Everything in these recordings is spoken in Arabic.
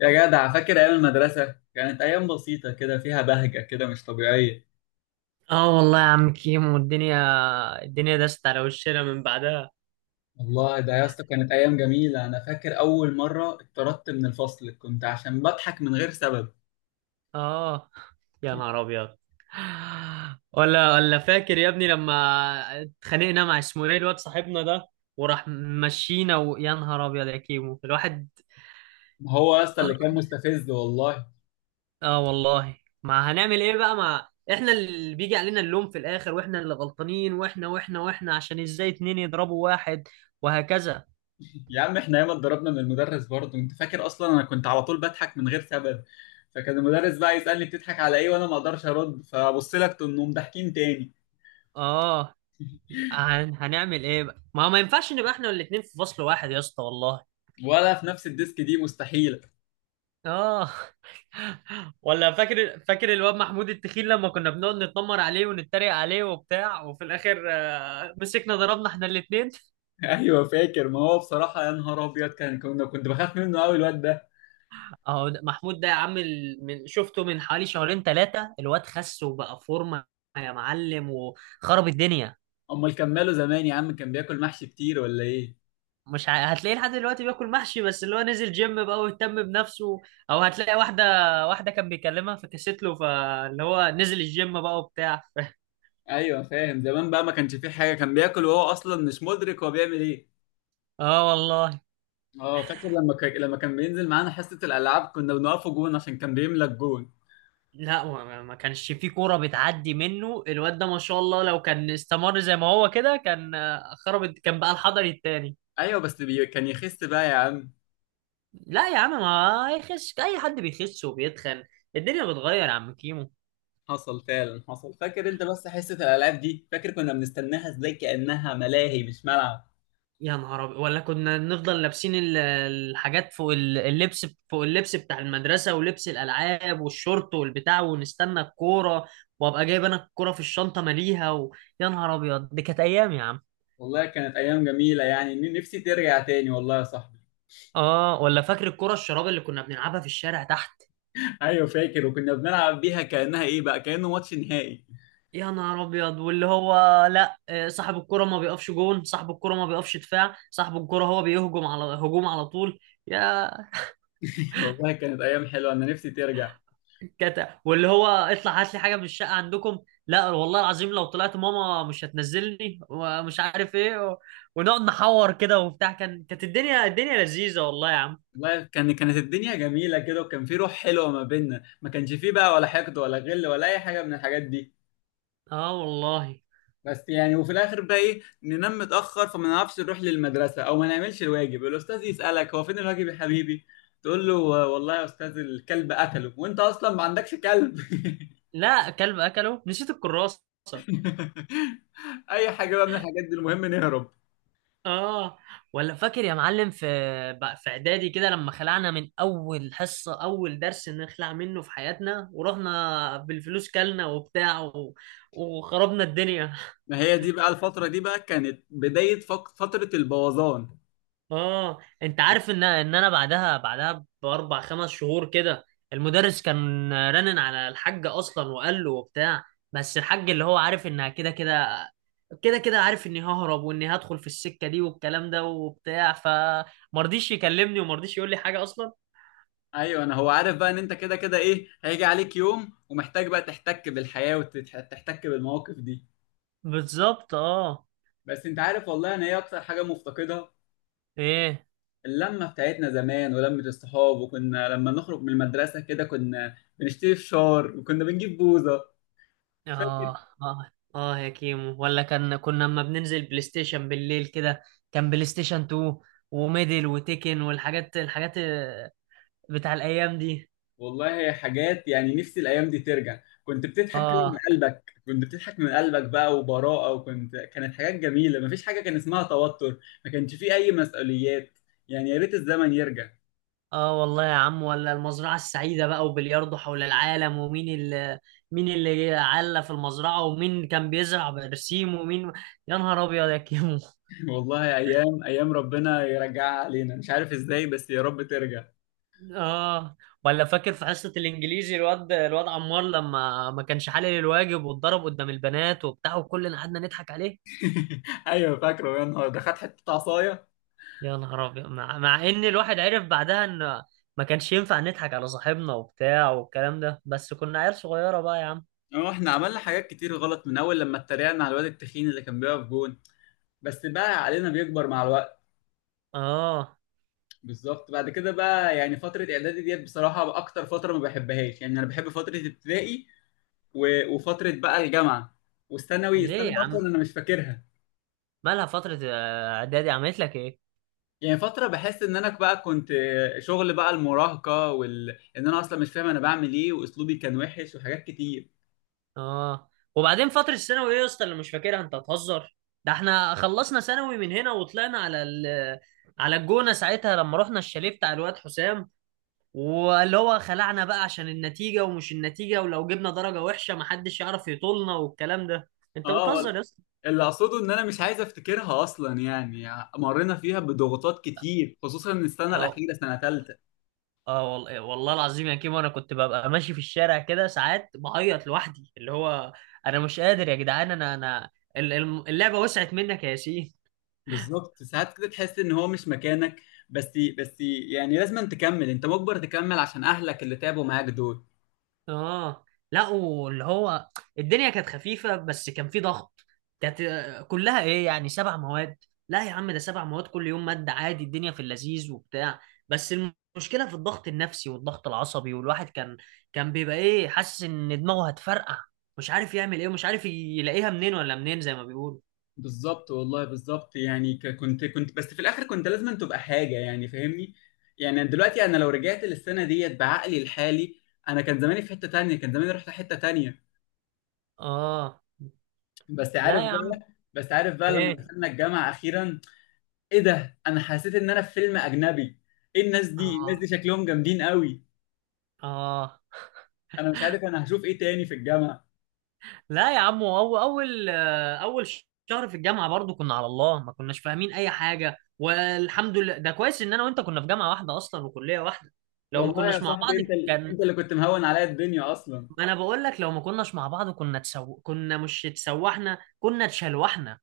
يا جدع، فاكر ايام المدرسه؟ كانت ايام بسيطه كده فيها بهجه كده مش طبيعيه. اه، والله يا عم كيمو. الدنيا دست على وشنا من بعدها. والله ده يا اسطى كانت ايام جميله. انا فاكر اول مره اتطردت من الفصل كنت عشان بضحك من غير سبب. اه، يا نهار ابيض. ولا فاكر يا ابني لما اتخانقنا مع اسمه ايه الواد صاحبنا ده وراح مشينا، ويا نهار ابيض يا كيمو الواحد. ما هو يا اسطى اه، اللي كان مستفز والله. آه والله. ما هنعمل ايه بقى؟ ما احنا اللي بيجي علينا اللوم في الاخر، واحنا اللي غلطانين، واحنا عشان ازاي اتنين يضربوا واحد، وهكذا. يا عم احنا ياما اتضربنا من المدرس برضه. انت فاكر؟ اصلا انا كنت على طول بضحك من غير سبب، فكان المدرس بقى يسالني بتضحك على ايه، وانا ما اقدرش ارد، فابص لك تنوم ضاحكين تاني. اه، هنعمل ايه بقى؟ ما ينفعش نبقى احنا الاتنين في فصل واحد يا اسطى والله. ولا في نفس الديسك، دي مستحيله. اه. ولا فاكر الواد محمود التخين لما كنا بنقعد نتنمر عليه ونتريق عليه وبتاع، وفي الاخر مسكنا ضربنا احنا الاتنين. ايوه فاكر. ما هو بصراحه يا نهار ابيض، كان كنا كنت بخاف منه قوي الواد ده. اهو محمود ده يا عم، من شفته من حوالي شهرين ثلاثة الواد خس وبقى فورمة يا معلم، وخرب الدنيا. امال كان ماله زمان يا عم؟ كان بياكل محشي كتير ولا ايه؟ مش ع... هتلاقيه لحد دلوقتي بياكل محشي، بس اللي هو نزل جيم بقى واهتم بنفسه. او هتلاقي واحدة، واحدة كان بيكلمها فكست له، فاللي هو نزل الجيم بقى وبتاع. ايوه فاهم. زمان بقى ما كانش فيه حاجه، كان بياكل وهو اصلا مش مدرك هو بيعمل ايه. اه والله. اه فاكر، لما لما كان بينزل معانا حصه الالعاب كنا بنقفه جون عشان كان بيملى الجون. لا، ما كانش في كورة بتعدي منه الواد ده، ما شاء الله. لو كان استمر زي ما هو كده كان خرب، كان بقى الحضري التاني. ايوه بس كان يخس بقى يا عم. لا يا عم، ما يخش اي حد بيخش وبيتخن. الدنيا بتغير يا عم كيمو. حصل فعلا حصل. فاكر انت بس حصه الالعاب دي؟ فاكر كنا بنستناها ازاي؟ كانها ملاهي مش ملعب. يا نهار أبيض. ولا كنا نفضل لابسين الحاجات فوق اللبس فوق اللبس بتاع المدرسة، ولبس الألعاب والشورت والبتاع، ونستنى الكورة. وأبقى جايب أنا الكورة في الشنطة ماليها يا نهار أبيض، دي كانت أيام يا عم. والله كانت ايام جميله يعني، نفسي ترجع تاني والله يا صاحبي. آه، ولا فاكر الكورة الشراب اللي كنا بنلعبها في الشارع. ايوه فاكر، وكنا بنلعب بيها كانها ايه بقى، كانه ماتش نهائي. يا نهار ابيض، واللي هو لا، صاحب الكرة ما بيقفش جون، صاحب الكرة ما بيقفش دفاع، صاحب الكرة هو بيهجم على هجوم على طول. يا والله كانت ايام حلوه، انا نفسي ترجع. كتا، واللي هو اطلع هات لي حاجة من الشقة عندكم، لا والله العظيم لو طلعت ماما مش هتنزلني، ومش عارف ايه ونقعد نحور كده وبتاع. كانت الدنيا لذيذة والله يا عم. والله كانت الدنيا جميله كده، وكان في روح حلوه ما بيننا، ما كانش فيه بقى ولا حقد ولا غل ولا اي حاجه من الحاجات دي. اه والله. بس يعني وفي الاخر بقى ايه، ننام متاخر فما نعرفش نروح للمدرسه او ما نعملش الواجب، الاستاذ يسالك هو فين الواجب يا حبيبي. تقول له: والله يا استاذ الكلب قتله، وانت اصلا ما عندكش كلب. لا، كلب اكله، نسيت الكراسة. اي حاجه بقى من الحاجات دي، المهم نهرب. اه، ولا فاكر يا معلم في بقى في اعدادي كده لما خلعنا من اول حصة، اول درس نخلع منه في حياتنا، ورحنا بالفلوس كلنا وبتاع وخربنا الدنيا. ما هي دي بقى الفتره دي بقى كانت بدايه فتره البوظان. اه، انت عارف ان انا بعدها باربع خمس شهور كده المدرس كان رنن على الحاج اصلا، وقال له وبتاع. بس الحاج اللي هو عارف انها كده كده، كده كده عارف اني ههرب واني هدخل في السكة دي والكلام ده وبتاع، فمرضيش يكلمني ومرضيش يقول لي حاجة اصلا. ايوه، انا هو عارف بقى ان انت كده كده ايه هيجي عليك يوم ومحتاج بقى تحتك بالحياه وتحتك بالمواقف دي. بالظبط اه. بس انت عارف والله، انا ايه اكتر حاجه مفتقدها؟ ايه. اللمه بتاعتنا زمان ولمه الصحاب. وكنا لما نخرج من المدرسه كده كنا بنشتري فشار وكنا بنجيب بوظه. فاكر؟ اه اه، اه يا كيمو، ولا كنا لما بننزل بلاي ستيشن بالليل كده، كان بلاي ستيشن 2 وميدل وتيكن والحاجات الحاجات آه، بتاع الايام دي. والله حاجات يعني نفسي الايام دي ترجع. كنت بتضحك كده من اه. قلبك، كنت بتضحك من قلبك بقى وبراءه، وكنت كانت حاجات جميله، مفيش حاجه كان اسمها توتر. ما كانش فيه اي مسؤوليات. يعني يا ريت الزمن يرجع. اه والله يا عم، ولا المزرعة السعيدة بقى، وبلياردو حول العالم، ومين اللي مين اللي علّى في المزرعة، ومين كان بيزرع برسيم، ومين. يا نهار ابيض يا كيمو. والله ايام ايام ربنا يرجعها علينا، مش عارف ازاي بس يا رب ترجع. اه، ولا فاكر في حصة الانجليزي الواد عمار لما ما كانش حالل الواجب، واتضرب قدام البنات وبتاع، وكلنا قعدنا نضحك عليه. ايوه فاكره، يا نهار ده خد حته عصايه. يا نهار ابيض، مع ان الواحد عرف بعدها ان ما كانش ينفع نضحك على صاحبنا وبتاع والكلام ده، بس كنا عيال صغيرة بقى يا عم. اه احنا عملنا حاجات كتير غلط، من اول لما اتريقنا على الواد التخين اللي كان بيقف جون. بس بقى علينا بيكبر مع الوقت. اه. بالظبط. بعد كده بقى يعني فتره اعدادي ديت بصراحه اكتر فتره ما بحبهاش يعني. انا بحب فتره ابتدائي و... وفتره بقى الجامعه. والثانوي ليه الثانوي يا عم؟ اصلا انا مش فاكرها. مالها فترة اعدادي؟ عملت لك ايه؟ يعني فترة بحس ان انا بقى كنت شغل بقى المراهقة ان انا اصلا مش فاهم انا بعمل ايه، واسلوبي كان وحش وحاجات كتير. اه، وبعدين فترة الثانوي ايه يا اسطى اللي مش فاكرها؟ انت هتهزر. ده احنا خلصنا ثانوي من هنا وطلعنا على على الجونة ساعتها، لما رحنا الشاليه بتاع الواد حسام، واللي هو خلعنا بقى عشان النتيجة ومش النتيجة، ولو جبنا درجة وحشة محدش يعرف يطولنا والكلام ده. انت اه بتهزر يا اسطى. اللي اقصده ان انا مش عايز افتكرها اصلا يعني. مرينا فيها بضغوطات كتير، خصوصا من السنة اه، الاخيرة سنة تالتة. اه والله، والله العظيم يا كيمو، انا كنت ببقى ماشي في الشارع كده ساعات بعيط لوحدي، اللي هو انا مش قادر يا جدعان، انا اللعبة وسعت منك يا ياسين. بالظبط، ساعات كده تحس ان هو مش مكانك. بس بس يعني لازم أن تكمل، انت مجبر تكمل عشان اهلك اللي تعبوا معاك دول. اه. لا، واللي هو الدنيا كانت خفيفة بس كان في ضغط. كانت كلها ايه يعني؟ سبع مواد. لا يا عم، ده سبع مواد كل يوم مادة عادي، الدنيا في اللذيذ وبتاع، بس المشكلة في الضغط النفسي والضغط العصبي. والواحد كان بيبقى ايه، حاسس ان دماغه هتفرقع، مش عارف يعمل ايه، ومش عارف يلاقيها منين ولا منين زي ما بيقولوا. بالظبط والله بالظبط يعني كنت بس في الاخر كنت لازم أن تبقى حاجه يعني، فاهمني. يعني دلوقتي انا لو رجعت للسنه ديت بعقلي الحالي، انا كان زماني في حته تانية، كان زماني رحت حته تانية. اه. بس عارف لا يا عم. بقى بس عارف بقى لما ايه. دخلنا الجامعه اخيرا، ايه ده، انا حسيت ان انا في فيلم اجنبي. ايه الناس دي، الناس اه. دي شكلهم جامدين قوي. اه، انا مش عارف انا هشوف ايه تاني في الجامعه. لا يا عم، هو اول شهر في الجامعه برضو كنا على الله، ما كناش فاهمين اي حاجه. والحمد لله ده كويس ان انا وانت كنا في جامعه واحده اصلا وكليه واحده. لو ما والله يا كناش مع بعض صاحبي، انت كان، انت اللي كنت مهون عليا الدنيا اصلا. ما انا بقول لك لو ما كناش مع بعض كنا مش اتسوحنا، كنا اتشلوحنا.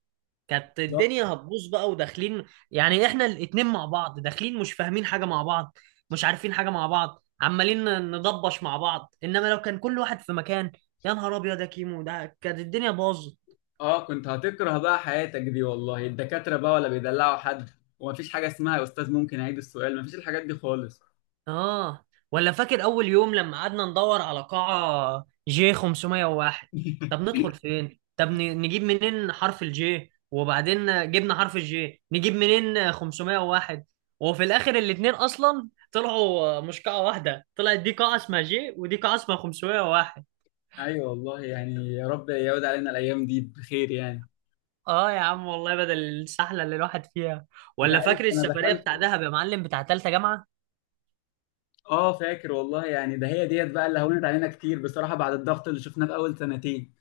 كانت بالظبط. الدنيا هتبوظ بقى وداخلين. يعني احنا الاتنين مع بعض داخلين مش فاهمين حاجه مع بعض، مش عارفين حاجه مع بعض، عمالين ندبش مع بعض، انما لو كان كل واحد في مكان، يا نهار ابيض يا كيمو، ده كانت الدنيا باظت. اه كنت هتكره بقى حياتك دي والله، الدكاترة بقى ولا بيدلعوا حد، ومفيش حاجة اسمها يا أستاذ ممكن أعيد السؤال، مفيش الحاجات دي خالص. اه، ولا فاكر اول يوم لما قعدنا ندور على قاعة جي 501؟ طب ندخل فين؟ طب نجيب منين حرف الجي، وبعدين جبنا حرف الجي نجيب منين 501؟ وفي الاخر الاتنين اصلا طلعوا مش قاعة واحدة، طلعت دي قاعة اسمها جي ودي قاعة اسمها 501. أيوة والله يعني، يا رب يعود علينا الأيام دي بخير يعني. اه يا عم والله، بدل السحلة اللي الواحد فيها. أنت ولا عارف فاكر أنا السفرية دخلت. بتاع دهب يا معلم بتاع تالتة جامعة؟ اه فاكر والله يعني. ده هي ديت بقى اللي هونت علينا كتير بصراحة، بعد الضغط اللي شفناه في أول سنتين.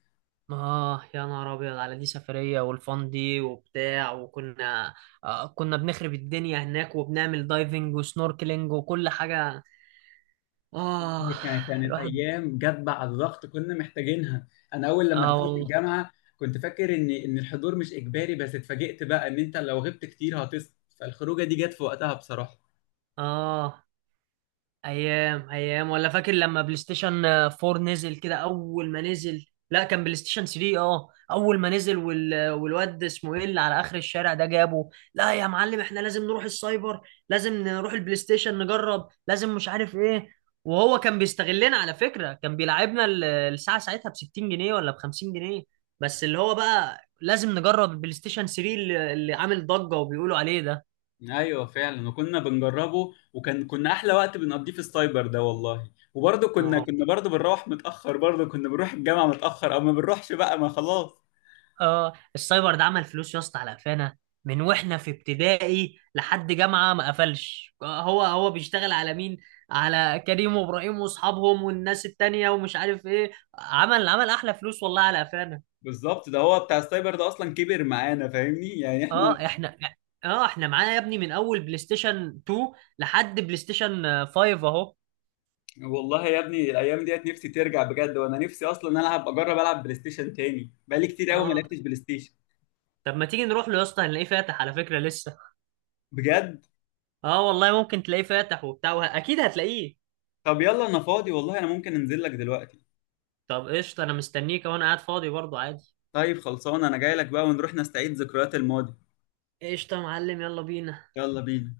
آه، يا نهار أبيض على دي سفرية، والفان دي وبتاع وكنا، آه كنا بنخرب الدنيا هناك، وبنعمل دايفنج وسنوركلينج وكل حاجة. آه. هي كانت الواحد. أيام جت بعد الضغط كنا محتاجينها. أنا أول لما آه دخلت والله. الجامعة كنت فاكر إن الحضور مش إجباري، بس اتفاجئت بقى إن أنت لو غبت كتير هتسقط. فالخروجة دي جت في وقتها بصراحة. آه. ايام ايام. ولا فاكر لما بلاي ستيشن 4 نزل كده اول ما نزل؟ لا، كان بلاي ستيشن 3 اه اول ما نزل، والواد اسمه ايه اللي على اخر الشارع ده جابه. لا يا معلم، احنا لازم نروح السايبر، لازم نروح البلاي ستيشن نجرب، لازم، مش عارف ايه. وهو كان بيستغلنا على فكرة، كان بيلعبنا الساعة ساعتها ب 60 جنيه ولا ب 50 جنيه. بس اللي هو بقى لازم نجرب البلاي ستيشن 3 اللي عامل ضجة وبيقولوا عليه ده. ايوه فعلا، وكنا بنجربه وكان احلى وقت بنقضيه في السايبر ده والله، وبرضه كنا آه. كنا برضه بنروح متاخر، برضه كنا بنروح الجامعه متاخر او ما بنروحش بقى ما خلاص. اه، السايبر ده عمل فلوس يا اسطى على قفانا، من واحنا في ابتدائي لحد جامعه ما قفلش. هو بيشتغل على مين؟ على كريم وابراهيم واصحابهم والناس التانية ومش عارف ايه. عمل احلى فلوس والله على قفانا. بالظبط، ده هو بتاع السايبر ده اصلا كبر معانا، فاهمني يعني احنا. اه احنا اه، احنا معانا يا ابني من اول بلاي ستيشن 2 لحد بلاي ستيشن 5 اهو. والله يا ابني الايام ديت نفسي ترجع بجد، وانا نفسي اصلا العب اجرب العب بلاي ستيشن تاني، بقالي كتير قوي ما اه، لعبتش بلاي ستيشن. طب ما تيجي نروح له يا اسطى؟ هنلاقيه فاتح على فكره لسه. بجد؟ اه والله، ممكن تلاقيه فاتح وبتاع، اكيد هتلاقيه. طب يلا انا فاضي والله، انا ممكن انزل لك دلوقتي. طب قشطه، انا مستنيك وانا قاعد فاضي برضه عادي. طيب خلصان، انا جاي لك بقى ونروح نستعيد ذكريات الماضي. قشطة يا معلم، يلا بينا. يلا بينا.